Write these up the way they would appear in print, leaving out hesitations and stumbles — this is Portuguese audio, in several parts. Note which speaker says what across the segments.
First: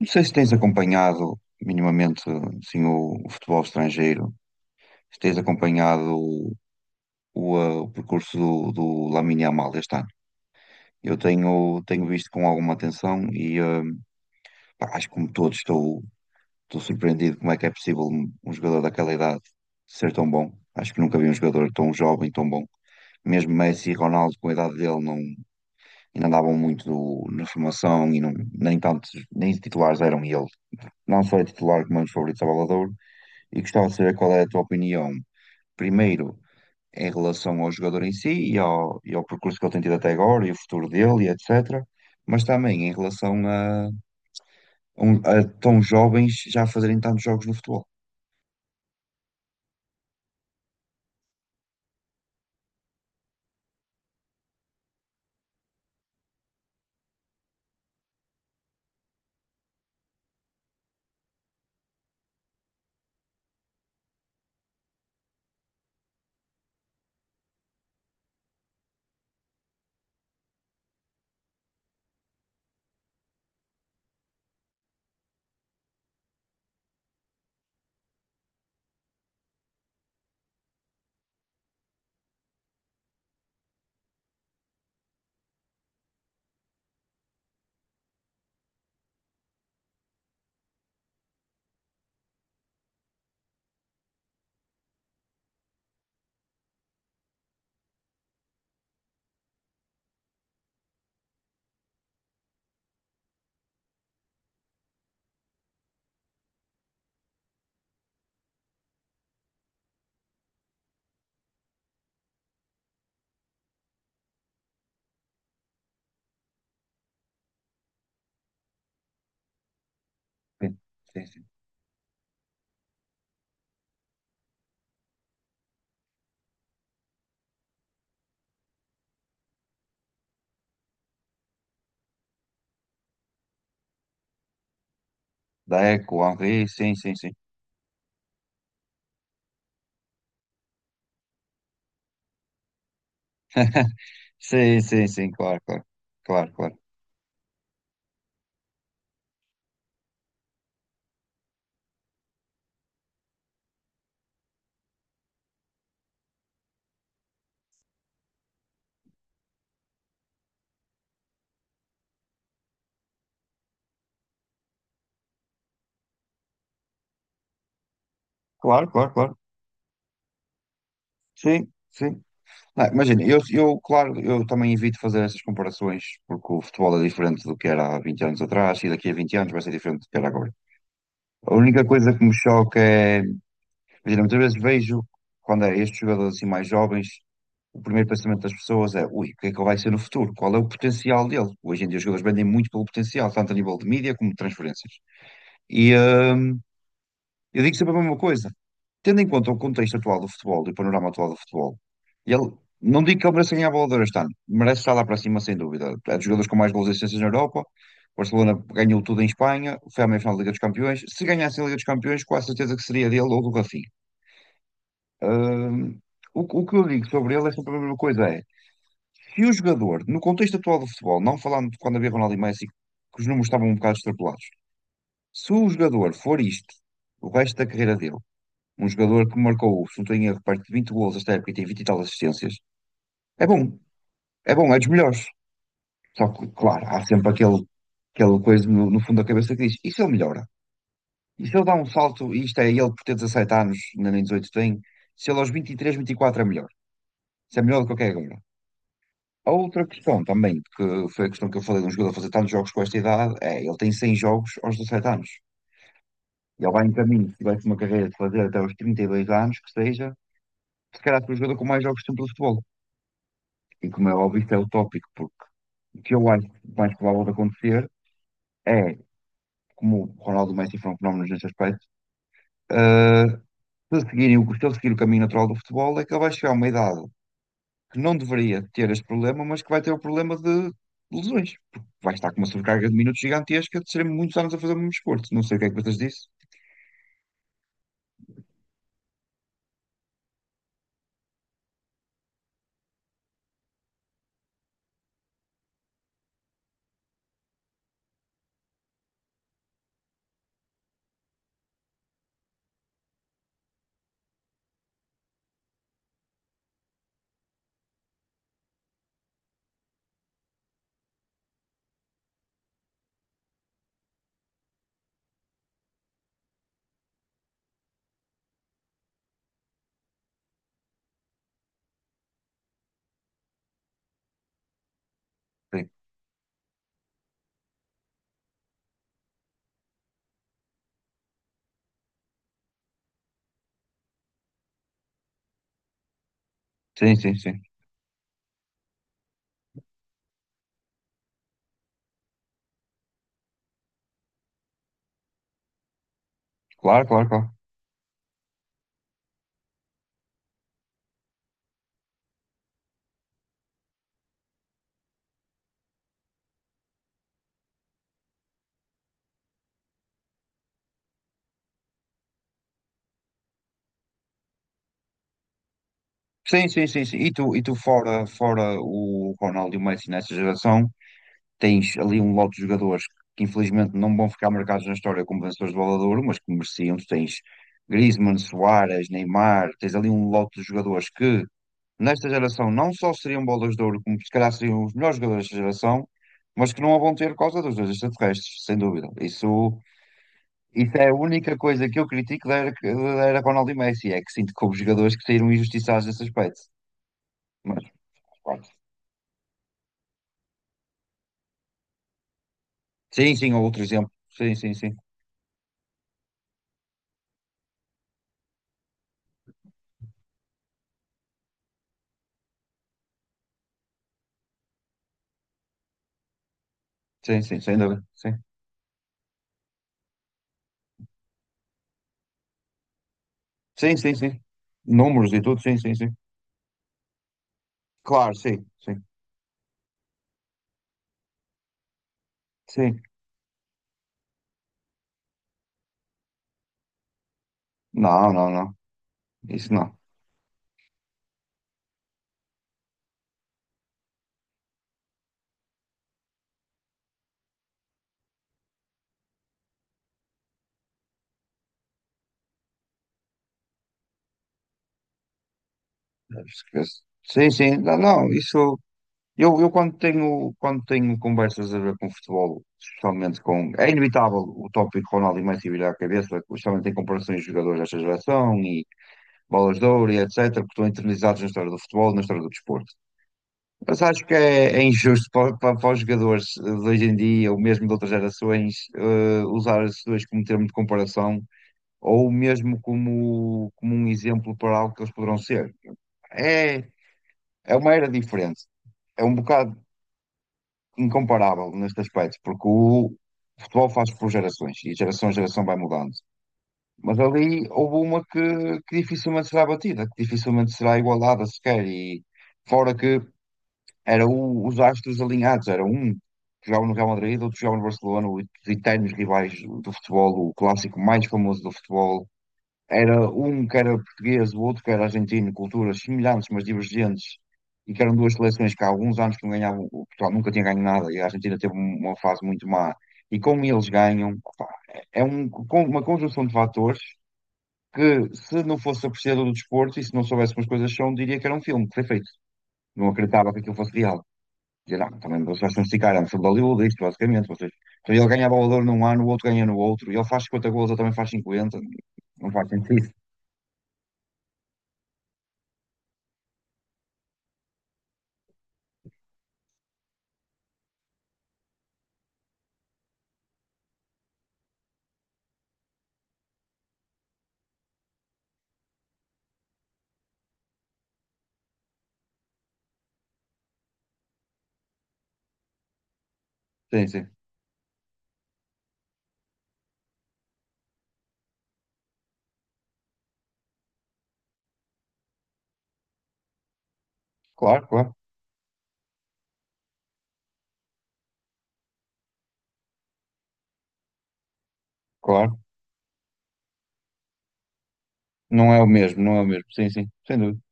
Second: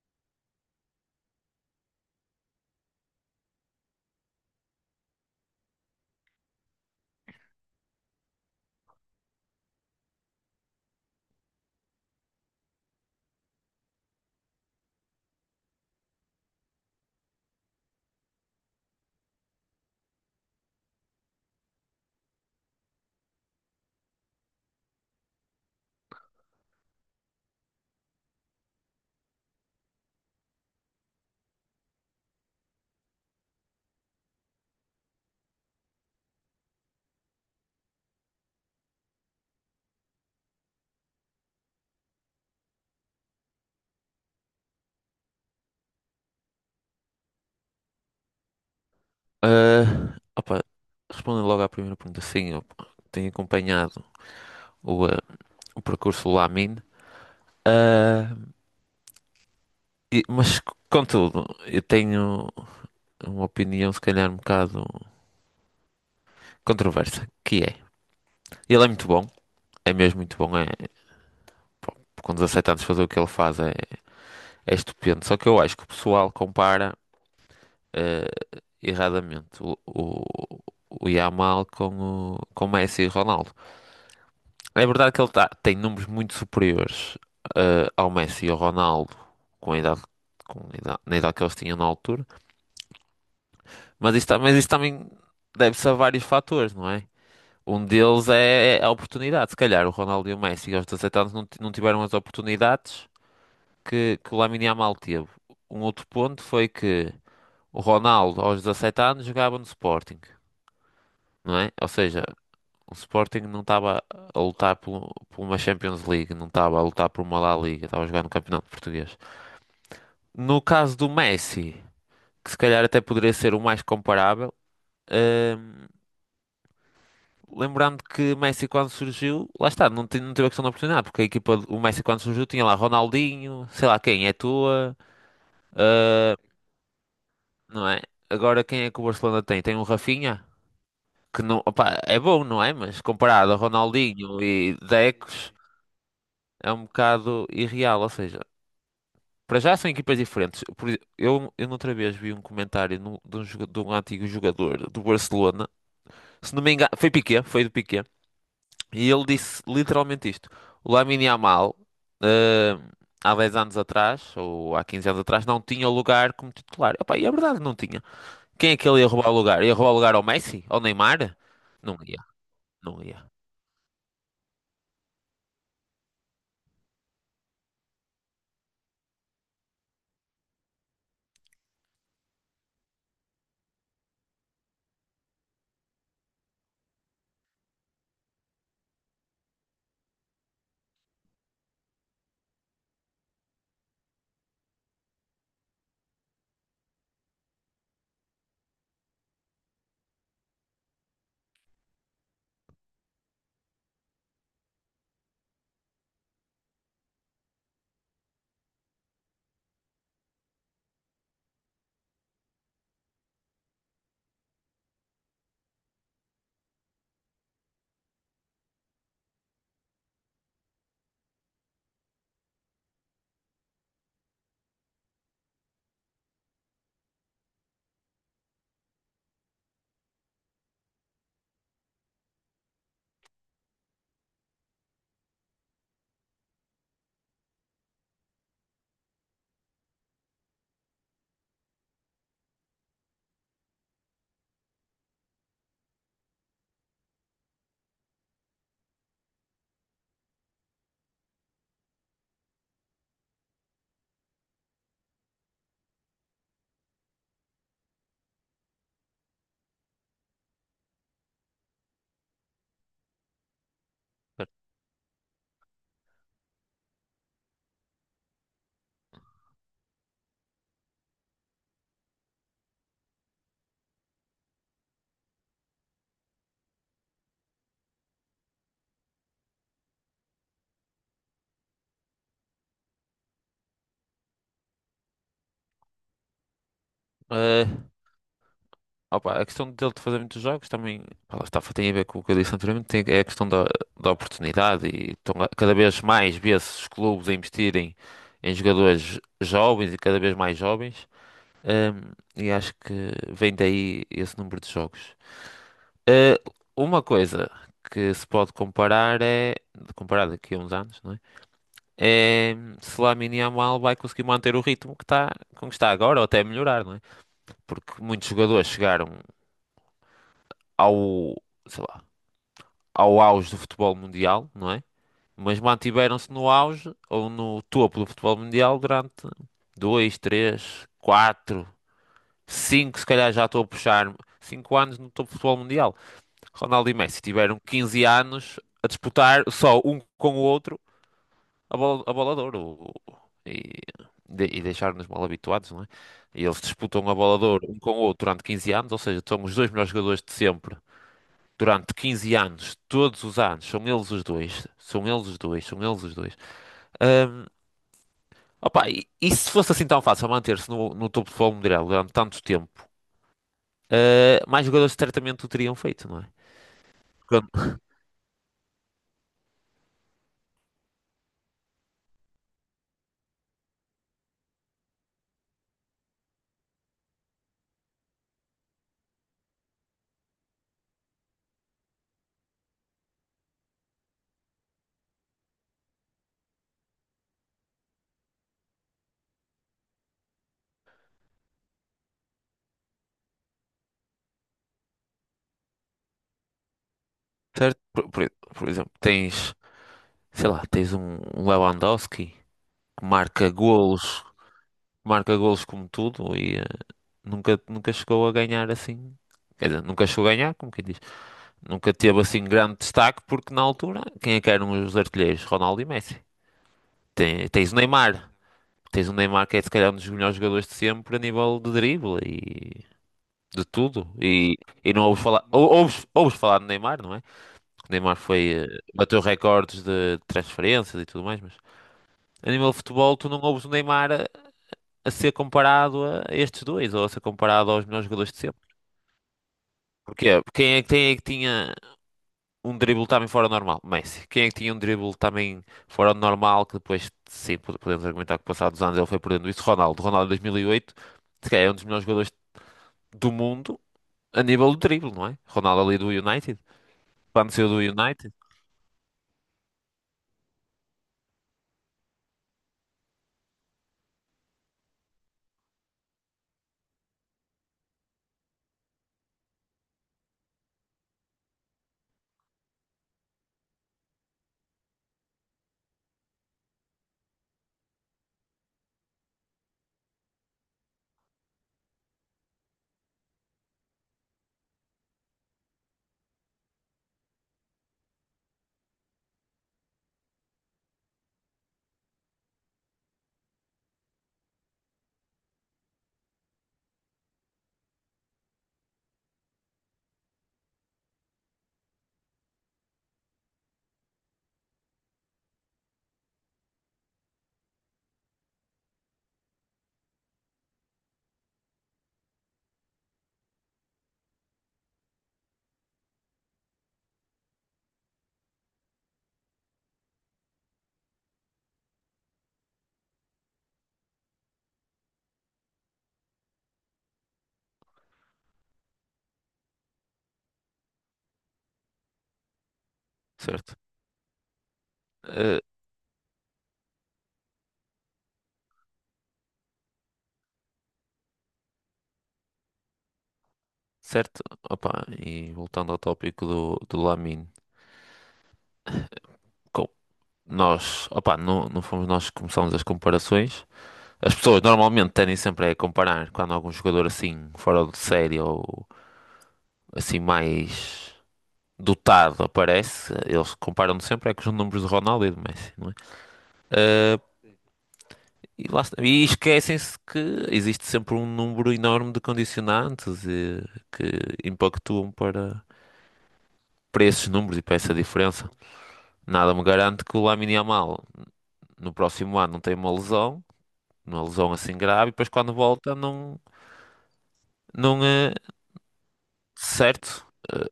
Speaker 1: Não sei se tens acompanhado minimamente assim, o futebol estrangeiro, se tens acompanhado o percurso do Lamine Yamal este ano. Eu tenho visto com alguma atenção e pá, acho que como todos estou surpreendido como é que é possível um jogador daquela idade ser tão bom. Acho que nunca vi um jogador tão jovem, tão bom. Mesmo Messi e Ronaldo, com a idade dele, não, ainda andavam muito na formação e não, nem tantos, nem titulares eram ele. Não só é titular como é um dos favoritos à Bola de Ouro e gostava de saber qual é a tua opinião, primeiro, em relação ao jogador em si e e ao percurso que ele tem tido até agora e o futuro dele e etc. Mas também em relação a, a tão jovens já fazerem tantos jogos no futebol.
Speaker 2: Ah, opa, Respondendo logo à primeira pergunta, sim, eu tenho acompanhado o, ah, o percurso do Lamine. Ah, e- mas, Contudo, eu tenho uma opinião, se calhar, um bocado controversa, que é, ele é muito bom, é mesmo muito bom, é, pá, com 17 anos fazer o que ele faz é, é estupendo, só que eu acho que o pessoal compara, erradamente o Yamal com o Messi e Ronaldo. É verdade que tem números muito superiores ao Messi e ao Ronaldo com a idade, na idade que eles tinham na altura, mas mas isso também deve-se a vários fatores, não é? Um deles é a oportunidade. Se calhar o Ronaldo e o Messi aos 17 anos não tiveram as oportunidades que o Lamine Yamal teve. Um outro ponto foi que o Ronaldo aos 17 anos jogava no Sporting, não é? Ou seja, o Sporting não estava a por uma Champions League, não estava a lutar por uma La Liga, estava a jogar no Campeonato Português. No
Speaker 1: Sim,
Speaker 2: caso do
Speaker 1: sim, sim.
Speaker 2: Messi, que se calhar até poderia ser o mais comparável, hum, lembrando que Messi quando surgiu, lá está, não teve a questão da oportunidade, porque a o Messi quando surgiu tinha lá Ronaldinho, sei lá quem, é tua,
Speaker 1: Deco, Henry, sim, sim, sim.
Speaker 2: não é? Agora quem é que o Barcelona tem? Tem um Rafinha, que não, opá, é bom, não é? Mas comparado a Ronaldinho e
Speaker 1: Sim, sim, sim,
Speaker 2: Decos,
Speaker 1: claro, claro. Claro,
Speaker 2: é
Speaker 1: claro.
Speaker 2: um bocado irreal, ou seja. Para já são equipas diferentes. Eu noutra vez vi um de de um antigo jogador do Barcelona, se não me engano, foi Piqué, foi do Piqué, e ele disse literalmente isto: o Lamine Yamal, eh, há 10 anos atrás, ou há 15 anos atrás, não tinha lugar como titular. Epá, e é verdade, não tinha. Quem é
Speaker 1: Claro,
Speaker 2: que ele ia
Speaker 1: claro,
Speaker 2: roubar o
Speaker 1: claro.
Speaker 2: lugar? Ia roubar o lugar ao Messi? Ao Neymar?
Speaker 1: Sim,
Speaker 2: Não ia,
Speaker 1: sim. Não,
Speaker 2: não
Speaker 1: imagina,
Speaker 2: ia.
Speaker 1: eu, claro, eu também evito fazer essas comparações porque o futebol é diferente do que era há 20 anos atrás e daqui a 20 anos vai ser diferente do que era agora. A única coisa que me choca é, imagina, muitas vezes vejo quando é estes jogadores assim mais jovens, o primeiro pensamento das pessoas é, ui, o que é que ele vai ser no futuro? Qual é o potencial dele? Hoje em dia os jogadores vendem muito pelo potencial, tanto a nível de mídia como de transferências. E, hum, eu digo sempre a mesma coisa. Tendo em conta o contexto atual do futebol e o panorama atual do futebol, ele, não digo que ele mereça ganhar a Bola de Ouro este ano, merece estar lá para cima, sem dúvida. É dos jogadores com mais gols e assistências na Europa. O Barcelona ganhou tudo em Espanha, foi à meia-final da Liga dos Campeões. Se ganhasse a Liga dos Campeões, com a certeza que seria dele ou do Rafinha. Hum, o que eu digo sobre ele é sempre a mesma coisa: é se o jogador, no contexto atual do futebol, não falando de quando havia Ronaldo e Messi, que os números estavam um bocado extrapolados, se o jogador for isto, o resto da carreira dele, um jogador que marcou, se não tenho erro, perto de 20 gols esta época e tem 20 e tal assistências. É bom, é bom, é dos melhores. Só que, claro, há sempre aquela coisa no fundo da cabeça que diz: e se ele melhora? E se ele dá um salto, e isto é ele por ter 17 anos, ainda nem 18 tem, se ele aos 23, 24 é melhor. Se é melhor do que o que é agora. A outra questão também, que foi a questão que eu falei de um jogador fazer tantos jogos com esta idade, é ele tem 100 jogos aos 17 anos. Ele vai em caminho, se tivesse uma carreira de fazer até aos 32 anos, que seja, se calhar foi o jogador com mais jogos de sempre do futebol. E como é óbvio, isto é utópico, porque o que eu acho mais provável de acontecer é, como o Ronaldo e o Messi foram fenómenos neste aspecto, ah, se, seguirem, se ele seguir o caminho natural do futebol, é que ele vai chegar a uma idade que não deveria ter este problema, mas que vai ter o problema de lesões. Porque vai estar com uma sobrecarga de minutos gigantesca de serem muitos anos a fazer o mesmo desporto. Não sei o que é que vocês dizem.
Speaker 2: Ah, a questão dele de fazer muitos jogos também, pá, lá está, tem a ver com o que eu disse anteriormente, tem, é a da oportunidade e cada vez mais vê-se os clubes a investirem em jogadores jovens e cada vez mais jovens. Ahm, e acho que vem daí esse número de jogos. Ah, uma coisa que se pode comparar é, comparar daqui a uns anos, não é? É se Lamine Yamal vai conseguir manter o ritmo que está, como está agora ou até melhorar, não é? Porque muitos jogadores chegaram ao sei lá, ao auge do futebol mundial, não é? Mas mantiveram-se no auge ou no topo do futebol mundial durante dois, três, quatro, cinco, se calhar já estou a puxar, cinco anos no topo do futebol mundial. Ronaldo e
Speaker 1: Sim,
Speaker 2: Messi
Speaker 1: sim, sim.
Speaker 2: tiveram
Speaker 1: Sim.
Speaker 2: 15 anos a disputar só um com o outro a bola de ouro. O- o- E, e deixaram-nos mal habituados, não é? E eles
Speaker 1: Claro,
Speaker 2: disputam a
Speaker 1: claro,
Speaker 2: bola de
Speaker 1: claro.
Speaker 2: ouro um com o outro durante 15 anos, ou seja, são os dois melhores jogadores de sempre durante 15 anos, todos os anos, são eles os dois, são eles os dois, são eles os dois. Ahm, Opa, e se fosse assim tão fácil manter-se no topo do futebol mundial durante tanto tempo, mais jogadores certamente o teriam feito, não é?
Speaker 1: Sim, sim, sim, sim.
Speaker 2: Quando-
Speaker 1: E tu fora o Ronaldo e o Messi nessa geração, tens ali um lote de jogadores que infelizmente não vão ficar marcados na história como vencedores de Bola de Ouro, mas que mereciam. Tu tens Griezmann, Suárez, Neymar, tens ali um lote de jogadores que nesta geração não só seriam bolas de ouro, como se calhar seriam os melhores jogadores desta geração, mas que não a vão ter por causa dos dois extraterrestres, sem dúvida. Isso, isso é a única coisa que eu critico da era Ronaldo e Messi, é que sinto que houve jogadores que saíram injustiçados nesse aspecto.
Speaker 2: Certo?
Speaker 1: Mas, pronto.
Speaker 2: Por exemplo, tens, sei lá, tens um Lewandowski que
Speaker 1: Sim, sim, outro exemplo. Sim, sim, sim.
Speaker 2: marca golos como tudo e nunca, nunca chegou a ganhar assim. Quer dizer, nunca chegou a ganhar, como quem diz. Nunca teve assim grande destaque porque na altura, quem é que eram os artilheiros? Ronaldo e Messi.
Speaker 1: Sim, sim,
Speaker 2: Tens o
Speaker 1: sem dúvida.
Speaker 2: Neymar.
Speaker 1: Sim.
Speaker 2: Tens o Neymar que é se calhar um dos melhores jogadores de sempre a nível de drible e de
Speaker 1: Sim,
Speaker 2: tudo.
Speaker 1: sim, sim.
Speaker 2: E não ouves
Speaker 1: Números e
Speaker 2: falar,
Speaker 1: tudo, sim, sim, sim.
Speaker 2: ouves falar do Neymar, não é? O Neymar
Speaker 1: Claro, sim,
Speaker 2: foi,
Speaker 1: sim,
Speaker 2: bateu recordes de transferências e tudo mais, mas a nível de
Speaker 1: sim.
Speaker 2: futebol tu não ouves a ser comparado a estes dois, ou a ser comparado aos melhores jogadores
Speaker 1: Não,
Speaker 2: de
Speaker 1: não,
Speaker 2: sempre.
Speaker 1: não. Isso não.
Speaker 2: Porquê? Quem é que tinha um drible também fora do normal. Messi. Quem é que tinha um drible também fora do normal, que depois, sim, podemos argumentar que passados anos ele foi perdendo isso? Ronaldo. Ronaldo em 2008, se calhar é um dos melhores jogadores do mundo a nível do drible, não é? Ronaldo ali do United.
Speaker 1: Esquece. Sim,
Speaker 2: Quando saiu do
Speaker 1: sim. Não, não,
Speaker 2: United,
Speaker 1: isso. Eu quando quando tenho conversas a ver com futebol, especialmente com. É inevitável o tópico Ronaldo e Messi virar a cabeça, especialmente em comparações de jogadores desta geração e bolas de ouro e etc., que estão internalizados na história do futebol, e na história do desporto. Mas acho que é injusto para, para os jogadores de hoje em dia, ou mesmo de outras gerações, usar esses dois como termo de comparação, ou mesmo como, como um exemplo para algo que eles poderão ser. É, é uma era diferente. É um bocado incomparável neste aspecto, porque o futebol faz por gerações, e geração a geração vai mudando. Mas ali houve uma que dificilmente será batida, que dificilmente será igualada sequer, e fora que era os astros alinhados, era um que jogava no Real Madrid, outro que jogava no Barcelona, os eternos rivais do futebol, o clássico mais famoso do futebol. Era um que era português, o outro que era argentino, culturas semelhantes, mas divergentes, e que eram duas seleções que há alguns anos que não ganhavam, o Portugal nunca tinha ganho nada, e a Argentina teve uma fase muito má. E como eles ganham, opá, é uma conjunção de fatores que, se não fosse apreciador do desporto e se não soubesse como as coisas são, diria que era um filme que foi feito. Não acreditava que
Speaker 2: certo.
Speaker 1: aquilo fosse real. Dizia, não, também
Speaker 2: Eh,
Speaker 1: vocês não se ficaram, se valeu disto, basicamente. Vocês... Então, ele ganha valor num ano, o outro ganha no outro, e ele faz 50 gols, ele também faz 50. Não faz sentido.
Speaker 2: certo. Opa, e voltando ao tópico do Lamine. com- Nós, opa, não, não fomos nós que começamos as comparações. As pessoas normalmente tendem sempre a comparar quando algum jogador assim fora de série ou assim mais dotado aparece, eles comparam sempre é com os números de Ronaldo e de Messi, não é?
Speaker 1: Sim,
Speaker 2: Ah,
Speaker 1: sim.
Speaker 2: e lá está. E esquecem-se que existe sempre um número enorme de condicionantes e que impactuam para esses números e para
Speaker 1: Claro,
Speaker 2: essa
Speaker 1: claro,
Speaker 2: diferença. Nada me garante que o Lamine Yamal no próximo ano não tenha uma lesão assim grave, e depois quando
Speaker 1: claro.
Speaker 2: volta não, não é
Speaker 1: Não é o mesmo, não é o mesmo. Sim, sim,
Speaker 2: certo.
Speaker 1: sem dúvida.
Speaker 2: Ah,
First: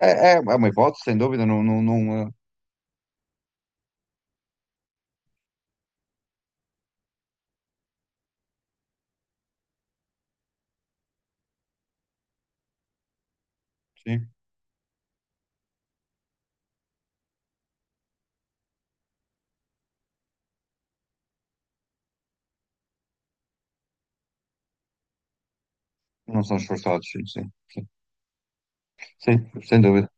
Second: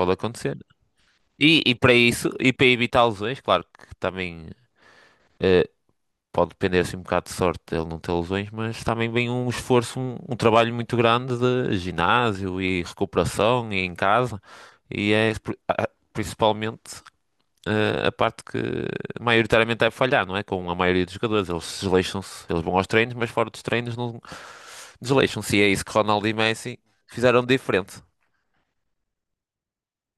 Speaker 1: É
Speaker 2: acontecer.
Speaker 1: uma hipótese, sem dúvida, não,
Speaker 2: E e
Speaker 1: não,
Speaker 2: para
Speaker 1: não, eh,
Speaker 2: isso, e para evitar lesões, claro que também. ah, Pode depender assim um bocado de sorte dele não ter lesões, mas também vem um esforço, um trabalho muito grande de ginásio e recuperação e em
Speaker 1: sim,
Speaker 2: casa. E é principalmente a parte que maioritariamente deve falhar, não é? Com a maioria dos jogadores, eles desleixam-se, eles vão aos treinos, mas fora dos treinos não desleixam-se. E é isso que Ronaldo e
Speaker 1: não são
Speaker 2: Messi
Speaker 1: esforçados, sim,
Speaker 2: fizeram de
Speaker 1: sim, sim,
Speaker 2: diferente.
Speaker 1: sim, sem dúvida.